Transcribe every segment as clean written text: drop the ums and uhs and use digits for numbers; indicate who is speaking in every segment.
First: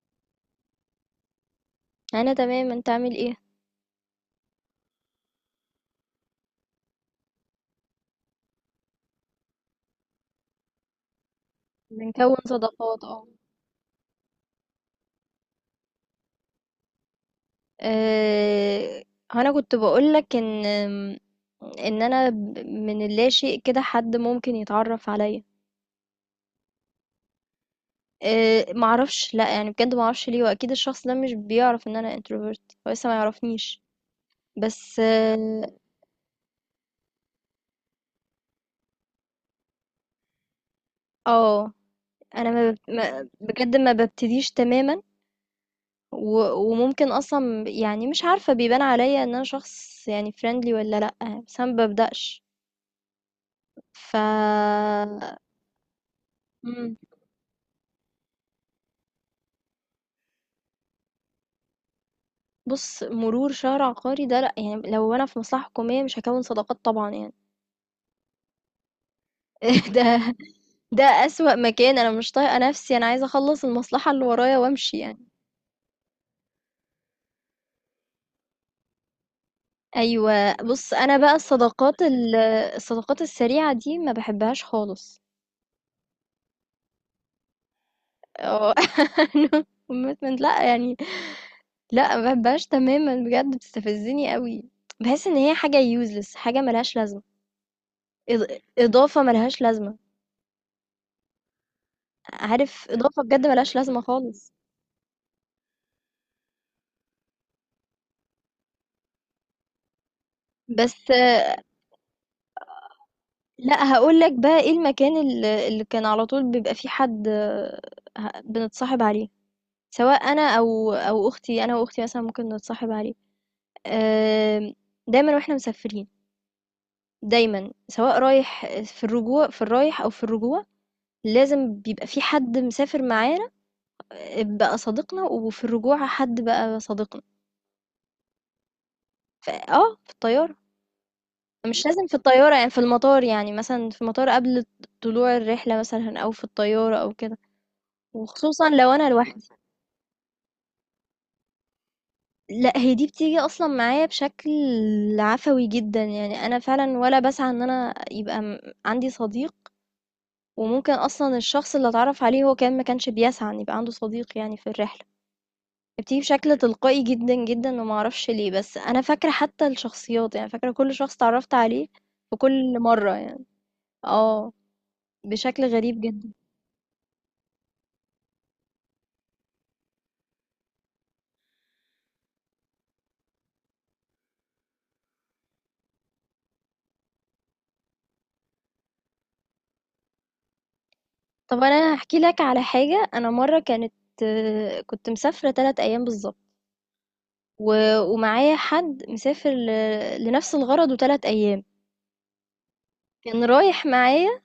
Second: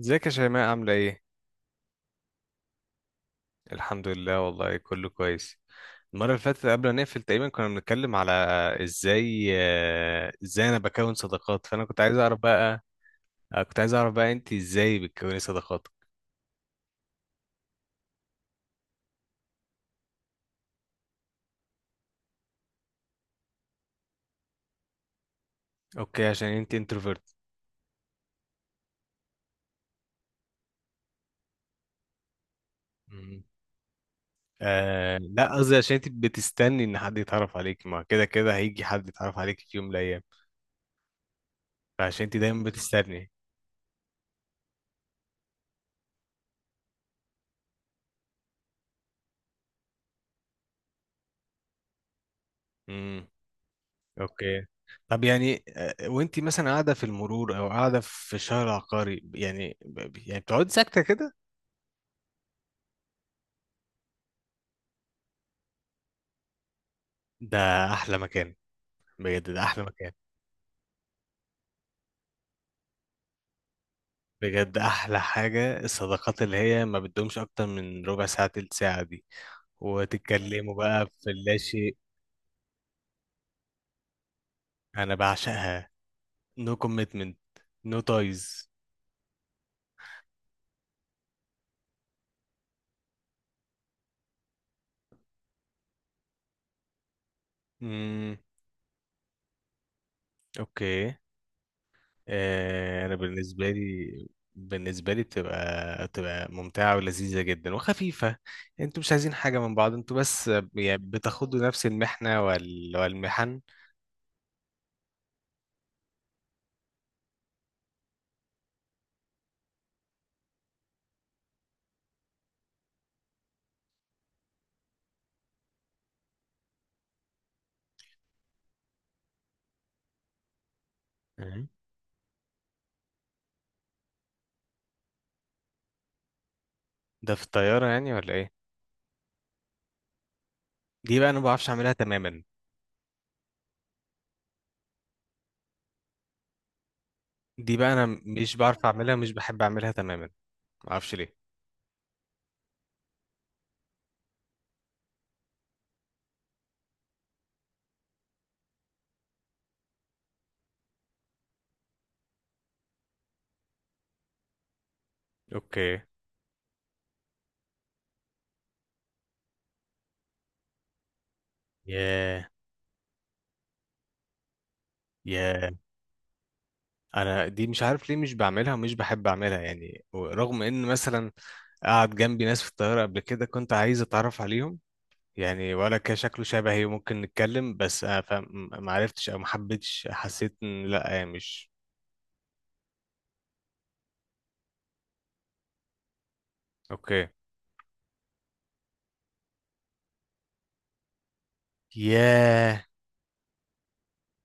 Speaker 1: ازيك يا شيماء، عاملة ايه؟
Speaker 2: انا تمام انت عامل ايه؟
Speaker 1: الحمد لله، والله كله كويس. المرة اللي فاتت قبل ما نقفل تقريبا كنا بنتكلم على ازاي انا بكون صداقات، فانا كنت عايز
Speaker 2: بنكون
Speaker 1: اعرف بقى.
Speaker 2: صداقات اه.
Speaker 1: كنت عايز اعرف بقى انت ازاي بتكوني صداقات.
Speaker 2: أه... انا كنت بقولك ان انا من اللاشيء كده حد ممكن يتعرف عليا.
Speaker 1: اوكي، عشان انت انتروفيرت.
Speaker 2: معرفش، لا يعني بجد معرفش ليه، واكيد الشخص ده مش بيعرف ان انا انتروفيرت، هو لسه ما يعرفنيش. بس
Speaker 1: آه لا،
Speaker 2: اه.
Speaker 1: قصدي عشان انت بتستني ان حد يتعرف عليك، ما كده كده هيجي حد يتعرف عليك في يوم من الايام،
Speaker 2: آه،
Speaker 1: فعشان انت
Speaker 2: انا
Speaker 1: دايما
Speaker 2: ما... ب- ما...
Speaker 1: بتستني.
Speaker 2: بجد ما ببتديش تماما. و... وممكن اصلا يعني مش عارفة بيبان عليا ان انا شخص يعني فريندلي ولا لا. بس انا ما ببدأش. ف.
Speaker 1: اوكي. طب يعني وانتي مثلا قاعده
Speaker 2: إمم.
Speaker 1: في المرور او قاعده في الشارع العقاري يعني، يعني بتقعدي ساكته كده.
Speaker 2: بُص، مرور شهر عقاري ده لأ، يعني لو أنا في مصلحة حكومية مش هاكوّن صداقات طبعًا يعني.
Speaker 1: ده احلى مكان. بجد ده احلى مكان.
Speaker 2: ده ده أسوأ مكان، أنا مش طايقة نَفْسي، أنا عايزة أخلّص المصلحة اللي ورايا
Speaker 1: بجد
Speaker 2: وأمشي يعني.
Speaker 1: احلى حاجه الصداقات اللي هي ما بتدومش اكتر من ربع ساعه تلت ساعه دي،
Speaker 2: أيوه،
Speaker 1: وتتكلموا
Speaker 2: بُص
Speaker 1: بقى
Speaker 2: أنا
Speaker 1: في
Speaker 2: بقى
Speaker 1: اللاشيء.
Speaker 2: الصداقات الصداقات السريعة دي ما باحبهاش
Speaker 1: انا
Speaker 2: خالص.
Speaker 1: بعشقها. نو كوميتمنت. نو تايز.
Speaker 2: آه، أنا commitment لأ، يعني لأ، ما باحبهاش تمامًا بجد بتستفزّني أوي. باحس إن هي حاجة useless، حاجة ما لهاش لازمة،
Speaker 1: امم.
Speaker 2: إض إضافة ما لهاش لازمة،
Speaker 1: اوكي.
Speaker 2: عارف
Speaker 1: انا
Speaker 2: إضافة بجد ما
Speaker 1: بالنسبه
Speaker 2: لهاش لازمة
Speaker 1: لي
Speaker 2: خالص.
Speaker 1: بالنسبه لي بتبقى ممتعه ولذيذه جدا وخفيفه. انتوا مش عايزين حاجه من بعض، انتوا بس يعني
Speaker 2: بس آه،
Speaker 1: بتاخدوا نفس المحنه والمحن.
Speaker 2: لا هقول لك بقى ايه المكان اللي كان على طول بيبقى فيه حد، بنتصاحب عليه، سواء انا او اختي، انا واختي مثلا ممكن نتصاحب عليه. آم، دايما واحنا مسافرين، دايما سواء رايح في الرجوع في الرايح او في الرجوع
Speaker 1: مم.
Speaker 2: لازم بيبقى في حد مسافر معانا، بقى صديقنا، وفي الرجوع حد بقى صديقنا.
Speaker 1: ده في الطياره يعني ولا ايه؟
Speaker 2: في الطيارة.
Speaker 1: دي بقى انا ما بعرفش
Speaker 2: مش
Speaker 1: اعملها
Speaker 2: لازم في
Speaker 1: تماما.
Speaker 2: الطيارة، يعني في المطار، يعني مثلا في المطار قبل طلوع الرحلة مثلا، أو في الطيارة أو كده.
Speaker 1: دي بقى انا مش
Speaker 2: وخصوصًا
Speaker 1: بعرف
Speaker 2: لو أنا
Speaker 1: اعملها، مش
Speaker 2: لوحدي،
Speaker 1: بحب اعملها تماما. ما اعرفش ليه.
Speaker 2: لأ هي دي بتيجي أصلًا معايا بشكل عفوي جدًا، يعني أنا فعلًا ولا باسعى إن أنا يبقى عندي صديق، وممكن أصلًا الشخص اللي أتعرّف عليه هو كمان ما كانش بيسعى إن يبقى عنده صديق يعني في الرحلة،
Speaker 1: اوكي.
Speaker 2: بتيجي بشكل تلقائي جدًا، جدًا، وما أعرفش ليه، بس أنا فاكرة حتى الشخصيات، يعني فاكرة كل شخص اتعرّفت عليه في
Speaker 1: ياه.
Speaker 2: كل مرّة يعني، آه، بشكل
Speaker 1: ياه.
Speaker 2: غريب جدًا.
Speaker 1: انا دي مش عارف ليه مش بعملها ومش بحب اعملها، يعني رغم ان مثلا قعد جنبي ناس في الطياره قبل كده كنت عايز اتعرف عليهم، يعني ولا كان شكله شبهي وممكن نتكلم، بس ما عرفتش او ما حبيتش، حسيت ان لا
Speaker 2: طَب
Speaker 1: مش.
Speaker 2: أنا هاحكي لك على حاجة، أنا مرّة كنت مسافرة 3 أيام بالضبط.
Speaker 1: اوكي.
Speaker 2: و ومعايا حد مسافر لنفس الغرض و3 أيام،
Speaker 1: ياه.
Speaker 2: كان رايح معايا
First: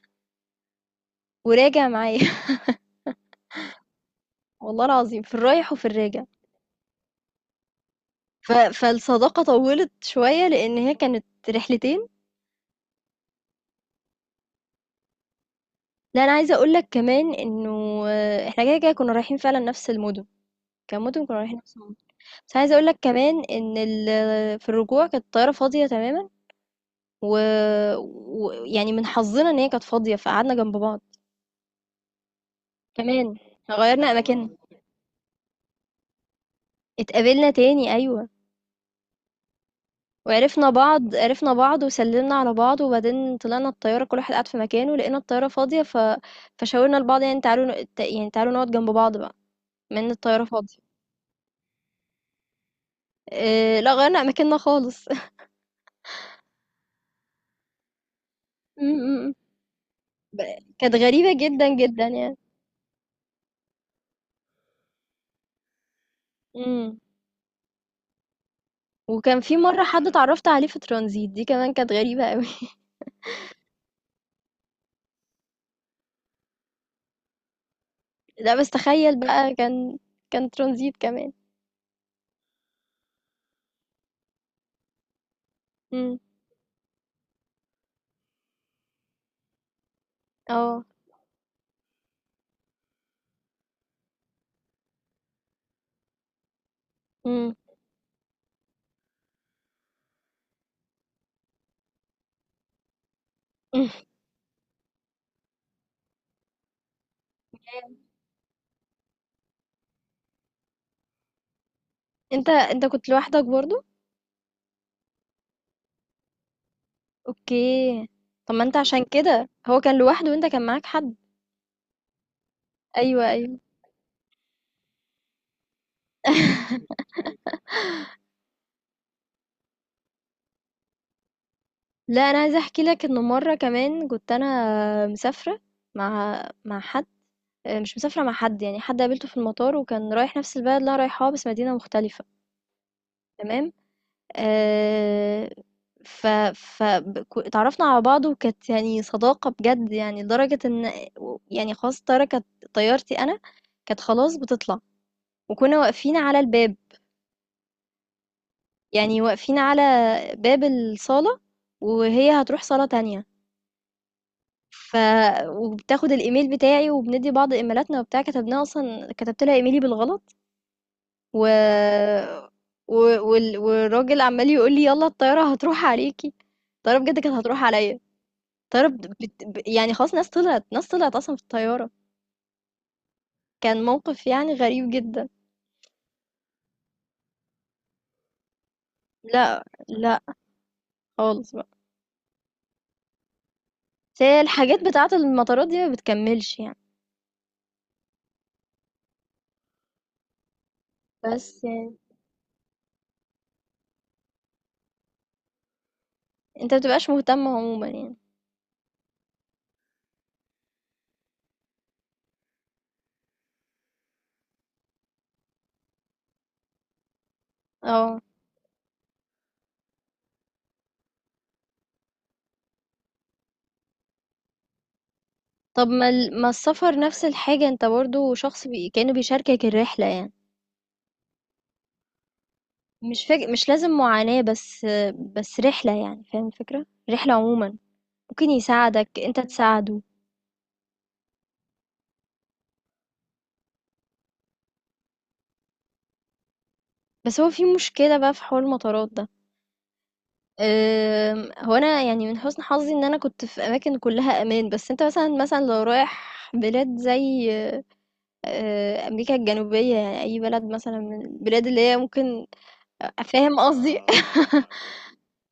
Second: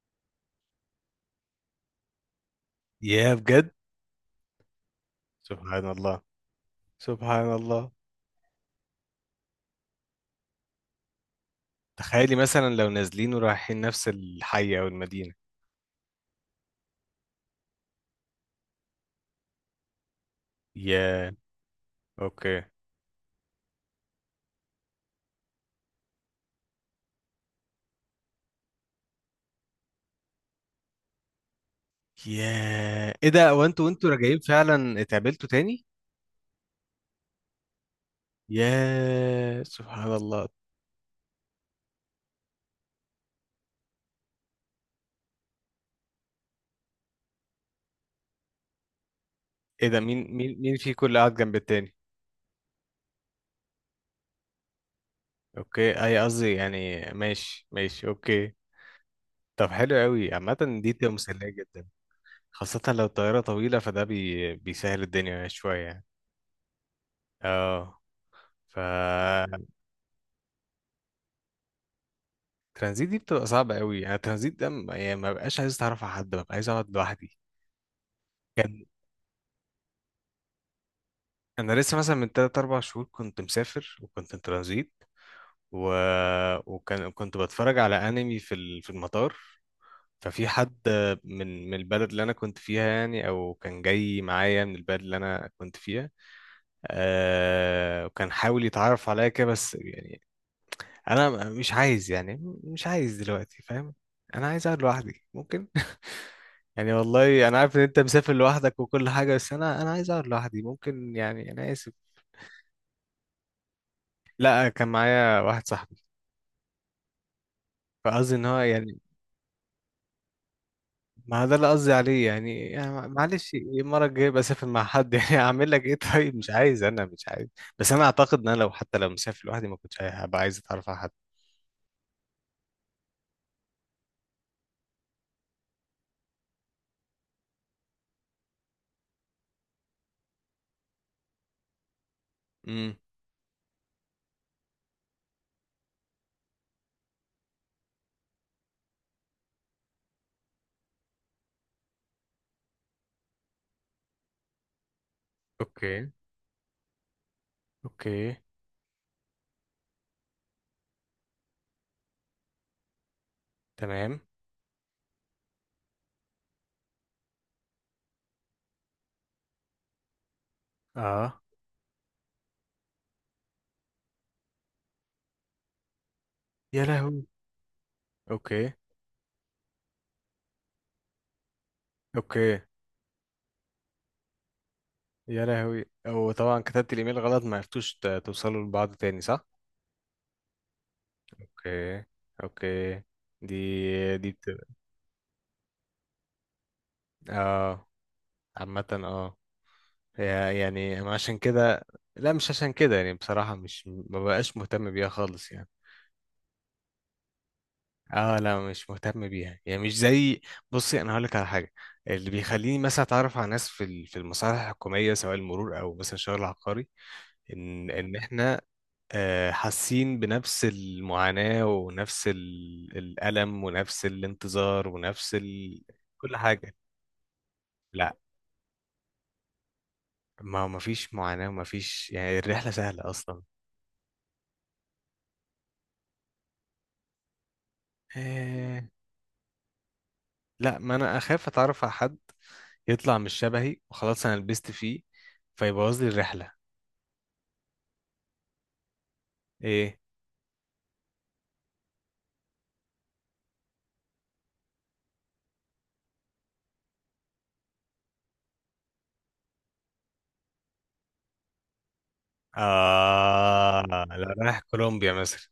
Speaker 2: وراجع معايا
Speaker 1: ياه، بجد.
Speaker 2: والله العظيم في الرايح
Speaker 1: سبحان
Speaker 2: وفي
Speaker 1: الله.
Speaker 2: الراجع،
Speaker 1: سبحان الله.
Speaker 2: ف فالصداقة طوّلت شوية لإن هي كانت رحلتين.
Speaker 1: تخيلي مثلا لو نازلين ورايحين نفس الحي او المدينة.
Speaker 2: لأ أنا عايزة أقول لك كمان إنه، إحنا كده، كده كنا رايحين فعلًا نفس المُدن، كمُدن
Speaker 1: ياه.
Speaker 2: كنا رايحين نفس المُدن، بس
Speaker 1: اوكي.
Speaker 2: عايزة أقول لك كمان إن في الرجوع كانت الطيارة فاضية تمامًا، و ويعني من حظنا إن هي كانت فاضية، فقعدنا جنب بعض،
Speaker 1: ياه، ايه
Speaker 2: كمان
Speaker 1: ده، هو انتوا وانتوا
Speaker 2: غيّرنا
Speaker 1: راجعين
Speaker 2: أماكننا،
Speaker 1: فعلا اتقابلتوا تاني؟
Speaker 2: اتقابلنا تاني أيوه.
Speaker 1: ياه، سبحان الله.
Speaker 2: وعرفنا بعض، عرفنا بعض وسلمنا على بعض، وبعدين طلعنا الطيارة كل واحد قعد في مكانه، لقينا الطيارة فاضية فشاورنا لبعض، يعني تعالوا يعني تعالوا نقعد جنب بعض بقى،
Speaker 1: ايه ده،
Speaker 2: من
Speaker 1: مين
Speaker 2: الطيارة
Speaker 1: مين مين
Speaker 2: فاضية.
Speaker 1: في كل قاعد جنب التاني؟
Speaker 2: لا غيرنا أماكننا خالص م-
Speaker 1: اوكي، اي قصدي يعني ماشي ماشي، اوكي.
Speaker 2: م- م.
Speaker 1: طب حلو قوي، عامة دي
Speaker 2: كانت
Speaker 1: تبقى
Speaker 2: غريبة
Speaker 1: مسلية
Speaker 2: جدا
Speaker 1: جدا.
Speaker 2: جدا يعني.
Speaker 1: خاصة لو الطيارة طويلة فده بيسهل الدنيا شوية يعني.
Speaker 2: امم.
Speaker 1: اه. ف
Speaker 2: وكان في مرة حد اتعرفت عليه في ترانزيت، دي كمان كانت غريبة قوي
Speaker 1: الترانزيت دي بتبقى صعبة قوي، انا الترانزيت ده يعني ما بقاش عايز اتعرف على حد، ببقى عايز اقعد لوحدي.
Speaker 2: لا بس
Speaker 1: كان
Speaker 2: تخيل بقى، كان ترانزيت كمان.
Speaker 1: انا لسه مثلا من 3 4 شهور كنت مسافر وكنت ترانزيت. و...
Speaker 2: امم.
Speaker 1: وكان كنت بتفرج على انمي في المطار. ففي حد
Speaker 2: اه.
Speaker 1: من البلد اللي انا كنت فيها، يعني او كان جاي معايا من البلد اللي انا كنت فيها.
Speaker 2: امم.
Speaker 1: وكان حاول يتعرف عليا كده، بس يعني انا مش عايز، يعني مش عايز دلوقتي، فاهم؟ انا عايز اقعد لوحدي ممكن. يعني والله انا عارف ان انت مسافر لوحدك وكل حاجه، بس انا عايز اقعد لوحدي ممكن، يعني انا اسف.
Speaker 2: انت كنت لوحدك برضو؟
Speaker 1: لا كان معايا واحد صاحبي،
Speaker 2: اوكي.
Speaker 1: فقصدي ان
Speaker 2: طب
Speaker 1: هو
Speaker 2: ما انت
Speaker 1: يعني
Speaker 2: عشان كده هو كان لوحده وانت كان معاك حد.
Speaker 1: ما ده اللي قصدي عليه يعني, يعني
Speaker 2: ايوه،
Speaker 1: معلش،
Speaker 2: ايوه.
Speaker 1: المره الجايه بسافر مع حد. يعني اعمل لك ايه، طيب؟ مش عايز، انا مش عايز. بس انا اعتقد ان انا حتى لو مسافر لوحدي ما كنتش هبقى عايز اتعرف على حد.
Speaker 2: لا انا عايزه احكي لك انه مره كمان كنت انا مسافره مع حد، مش مسافره مع حد، يعني حد قابلته في المطار وكان رايح نفس البلد اللي انا رايحاها بس مدينه مختلفه.
Speaker 1: امم.
Speaker 2: تمام. آه... ف اتعرفنا على بعض وكانت يعني صداقه بجد، يعني لدرجه ان، يعني خلاص طياره كانت طيارتي انا كانت خلاص بتطلع وكنا
Speaker 1: اوكي.
Speaker 2: واقفين على الباب،
Speaker 1: اوكي.
Speaker 2: يعني واقفين على باب الصالة وهي هتروح صالة تانية،
Speaker 1: تمام.
Speaker 2: ف وبتاخد الإيميل بتاعي وبندي بعض إيميلاتنا وبتاع، كتبناها أصلا، كتبت لها إيميلي بالغلط،
Speaker 1: اه.
Speaker 2: و... و... والراجل عمال يقول لي يلا الطيارة هتروح عليكي.
Speaker 1: يا
Speaker 2: الطيارة بجد
Speaker 1: لهوي.
Speaker 2: كانت هتروح عليا،
Speaker 1: اوكي.
Speaker 2: الطيارة يعني خلاص ناس طلعت، أصلا في الطيارة.
Speaker 1: اوكي.
Speaker 2: كان موقف يعني غريب جدا.
Speaker 1: يا لهوي، او طبعا كتبت الايميل غلط ما عرفتوش توصلوا لبعض تاني، صح؟
Speaker 2: لا، لا، خالص بقى.
Speaker 1: اوكي. اوكي. دي
Speaker 2: بس
Speaker 1: دي
Speaker 2: هي
Speaker 1: بت...
Speaker 2: الحاجات بتاعة المطارات دي ما بتكملش يعني.
Speaker 1: اه، عامة اه. يعني أنا عشان
Speaker 2: بس
Speaker 1: كده.
Speaker 2: يعني
Speaker 1: لا، مش عشان كده، يعني بصراحة مش ما بقاش مهتم بيها خالص يعني.
Speaker 2: انت مبتبقاش مهتم عموما يعني.
Speaker 1: اه، لا مش مهتم بيها، يعني مش زي. بصي، انا هقولك على حاجة. اللي بيخليني مثلا اتعرف على ناس في المصالح الحكومية سواء المرور او مثلا شغل عقاري، ان
Speaker 2: آه.
Speaker 1: احنا حاسين بنفس المعاناة ونفس الألم ونفس الانتظار ونفس
Speaker 2: طب ما
Speaker 1: كل
Speaker 2: ال ما
Speaker 1: حاجة.
Speaker 2: السفر نفس الحاجة، أنت
Speaker 1: لا،
Speaker 2: برضه شخص كأنه بيشاركك الرحلة يعني،
Speaker 1: ما فيش معاناة وما فيش، يعني الرحلة سهلة أصلا.
Speaker 2: مش لازم معاناة، بس بس رحلة يعني، فاهم الفكرة؟ رحلة عمومًا، ممكن
Speaker 1: آه،
Speaker 2: يساعدك، أنت تساعده.
Speaker 1: لا ما أنا أخاف أتعرف على حد يطلع مش شبهي، وخلاص أنا لبست فيه، فيبوظ لي الرحلة.
Speaker 2: بس هو في مشكلة بقى في حوار المطارات ده،
Speaker 1: إيه.
Speaker 2: أنا يعني من حسن حظي إن أنا كنت في أماكن كلها أمان، بس أنت مثلًا، لو رايح بلاد زي، أمريكا الجنوبية، يعني أي بلد مثلًا من البلاد اللي هي ممكن، فاهم
Speaker 1: آه
Speaker 2: قصدي؟ آه.
Speaker 1: لا، رايح كولومبيا مثلا.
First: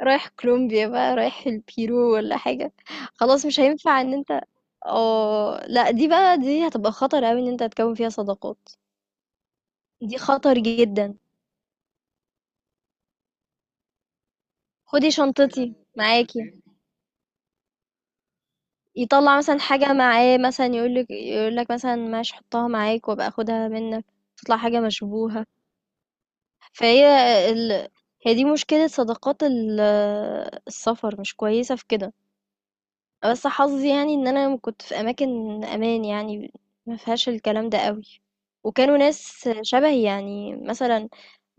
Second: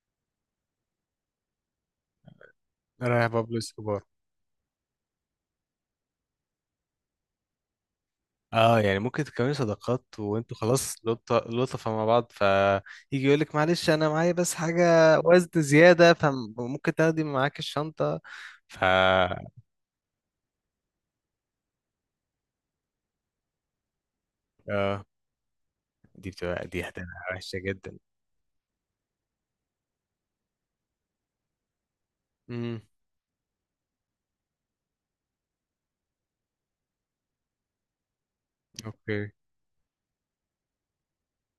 Speaker 2: رايح كولومبيا بقى، رايح البيرو ولا حاجة،
Speaker 1: رايح
Speaker 2: خلاص
Speaker 1: بابلو
Speaker 2: مش هينفع
Speaker 1: اسكوبار.
Speaker 2: ان انت، اه لا دي بقى، هتبقى خطر اوي ان انت تكون فيها صداقات.
Speaker 1: اه، يعني ممكن تكوني صداقات
Speaker 2: دي
Speaker 1: وانتوا
Speaker 2: خطر
Speaker 1: خلاص
Speaker 2: جدا،
Speaker 1: لطفة مع بعض، فيجي يقول لك معلش انا معايا بس حاجة
Speaker 2: خدي
Speaker 1: وزن
Speaker 2: شنطتي
Speaker 1: زيادة،
Speaker 2: معاكي.
Speaker 1: فممكن تاخدي معاك الشنطة. ف
Speaker 2: يطلع مثلا حاجة معاه مثلا، يقولك مثلا ماشي حطها معاك وابقى اخدها منك، تطلع حاجة
Speaker 1: اه.
Speaker 2: مشبوهة.
Speaker 1: دي بتبقى دي
Speaker 2: فهي
Speaker 1: هتبقى وحشة
Speaker 2: ال...
Speaker 1: جدا.
Speaker 2: هي دي مشكلة صداقات السفر، مش كويسة في كده.
Speaker 1: امم.
Speaker 2: بس حظي يعني ان انا كنت في اماكن امان يعني، ما فيهاش الكلام ده قوي، وكانوا
Speaker 1: اوكي.
Speaker 2: ناس شبهي، يعني مثلا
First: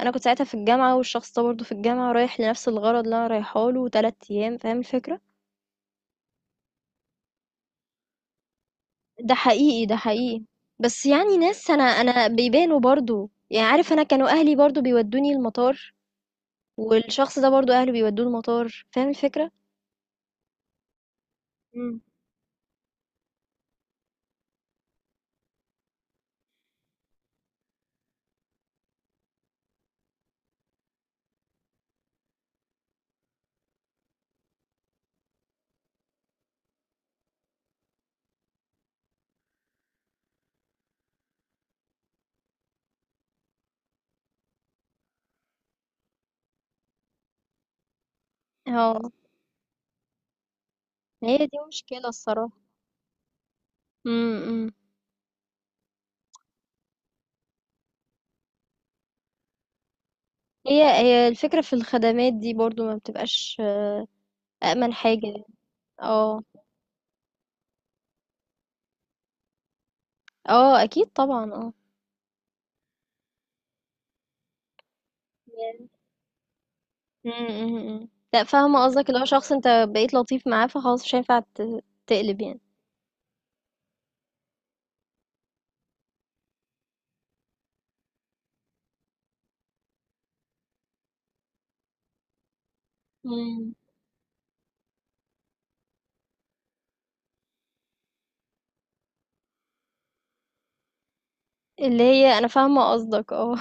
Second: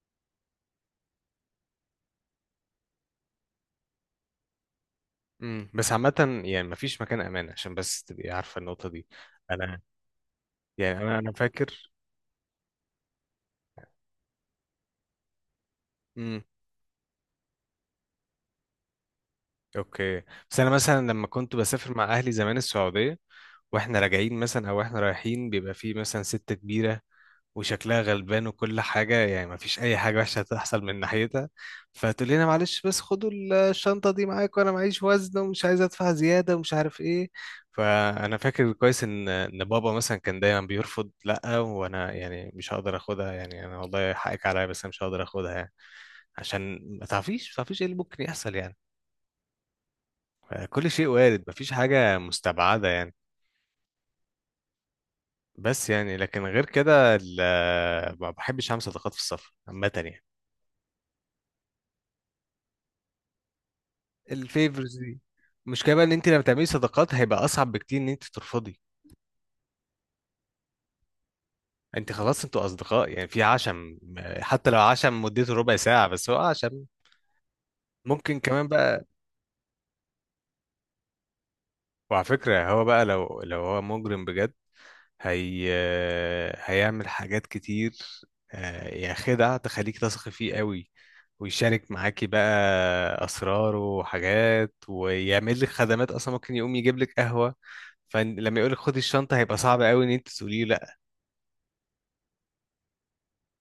Speaker 2: انا كنت ساعتها في الجامعه والشخص ده برضه في الجامعه رايح لنفس الغرض اللي انا رايحه له، 3 ايام، فاهم الفكره.
Speaker 1: امم، بس عامة يعني مفيش مكان امان، عشان بس تبقي عارفة النقطة دي.
Speaker 2: ده
Speaker 1: انا،
Speaker 2: حقيقي، ده حقيقي.
Speaker 1: يعني
Speaker 2: بس
Speaker 1: انا
Speaker 2: يعني ناس انا،
Speaker 1: فاكر.
Speaker 2: بيبانوا برضه، يعني عارف، انا كانوا اهلي برضه بيودوني المطار،
Speaker 1: امم.
Speaker 2: والشخص ده برضه اهله بيودوه المطار، فاهم الفكره.
Speaker 1: اوكي. بس انا مثلا لما كنت بسافر
Speaker 2: مم.
Speaker 1: مع اهلي زمان السعودية، واحنا راجعين مثلا او احنا رايحين، بيبقى فيه مثلا ست كبيرة وشكلها غلبان وكل حاجة، يعني مفيش أي حاجة وحشة هتحصل من ناحيتها، فتقول لنا معلش بس خدوا الشنطة دي معاك، وأنا معيش وزن ومش عايز أدفع زيادة ومش عارف إيه. فأنا فاكر كويس إن بابا مثلا كان دايما بيرفض، لأ وأنا يعني مش هقدر آخدها، يعني أنا والله حقك عليا بس أنا مش هقدر آخدها يعني، عشان ما تعرفيش، ما تعرفيش إيه اللي ممكن يحصل يعني.
Speaker 2: اه،
Speaker 1: كل شيء
Speaker 2: هي
Speaker 1: وارد،
Speaker 2: دي
Speaker 1: مفيش
Speaker 2: مشكله
Speaker 1: حاجة
Speaker 2: الصراحه.
Speaker 1: مستبعدة يعني.
Speaker 2: امم.
Speaker 1: بس يعني لكن غير كده ما بحبش أعمل صداقات في السفر عامة يعني.
Speaker 2: هي الفكرة في الخدمات دي برضو ما بتبقاش أأمن
Speaker 1: الفيفرز دي.
Speaker 2: حاجة يعني.
Speaker 1: المشكله بقى ان انت
Speaker 2: اه،
Speaker 1: لما تعملي صداقات هيبقى اصعب بكتير ان انت ترفضي.
Speaker 2: اه، أكيد طبعا، اه.
Speaker 1: انت خلاص انتوا اصدقاء يعني، في عشم. حتى لو عشم مدته ربع
Speaker 2: يعني-
Speaker 1: ساعه، بس هو عشم.
Speaker 2: م- م- م.
Speaker 1: ممكن
Speaker 2: لا
Speaker 1: كمان
Speaker 2: فاهمة
Speaker 1: بقى.
Speaker 2: قصدك، اللي هو شخص انت بقيت لطيف معاه فخلاص مش هينفع
Speaker 1: وعلى
Speaker 2: تقلب يعني.
Speaker 1: فكره هو بقى لو هو مجرم بجد، هي هيعمل حاجات كتير. يعني خدع تخليك تثقي فيه قوي، ويشارك معاكي بقى
Speaker 2: مم.
Speaker 1: اسراره وحاجات، ويعمل لك خدمات اصلا ممكن يقوم يجيب لك قهوه. فلما يقول لك خدي الشنطه هيبقى صعب قوي ان انت تقولي له.
Speaker 2: اللي هي انا فاهمة قصدك، اه.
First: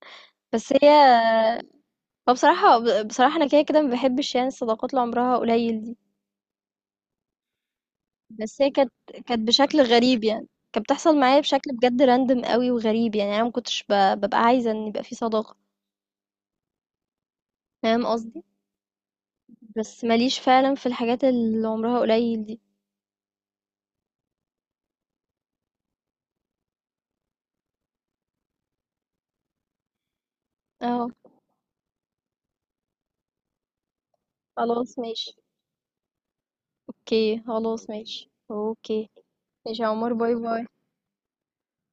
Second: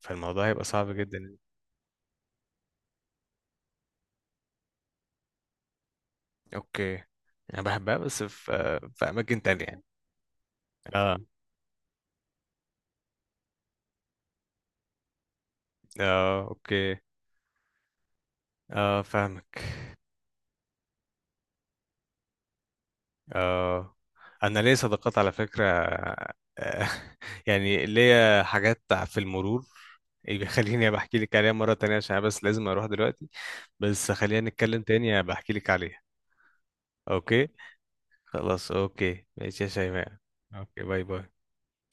Speaker 1: فالموضوع هيبقى
Speaker 2: بس هي،
Speaker 1: صعب جدا.
Speaker 2: هو بصراحة، بصراحة انا كده، كده ما بحبش يعني الصداقات اللي عمرها قليل دي.
Speaker 1: اوكي. انا بحبها، بس في
Speaker 2: بس هي
Speaker 1: آه،
Speaker 2: كانت
Speaker 1: في اماكن
Speaker 2: كانت
Speaker 1: تانية
Speaker 2: بشكل
Speaker 1: يعني.
Speaker 2: غريب يعني، كانت
Speaker 1: اه.
Speaker 2: بتحصل معايا بشكل بجد راندم قوي وغريب، يعني انا ما كنتش ببقى عايزة ان يبقى في صداقة،
Speaker 1: اه. اوكي.
Speaker 2: فاهم قصدي.
Speaker 1: اه، فاهمك.
Speaker 2: بس ما ليش فعلًا في الحاجات اللي عمرها قليل دي.
Speaker 1: اه. انا ليا صداقات على فكرة. آه، يعني ليا حاجات في المرور بيخليني
Speaker 2: آه،
Speaker 1: بحكي لك عليها مرة تانية، عشان أنا بس لازم اروح دلوقتي، بس خلينا نتكلم
Speaker 2: خلاص
Speaker 1: تاني
Speaker 2: ماشي،
Speaker 1: بحكي لك عليها.
Speaker 2: أوكي،
Speaker 1: اوكي.
Speaker 2: خلاص ماشي،
Speaker 1: خلاص
Speaker 2: أوكي،
Speaker 1: اوكي ماشي يا
Speaker 2: ماشي يا عمر،
Speaker 1: شيماء.
Speaker 2: باي، باي.
Speaker 1: اوكي باي باي.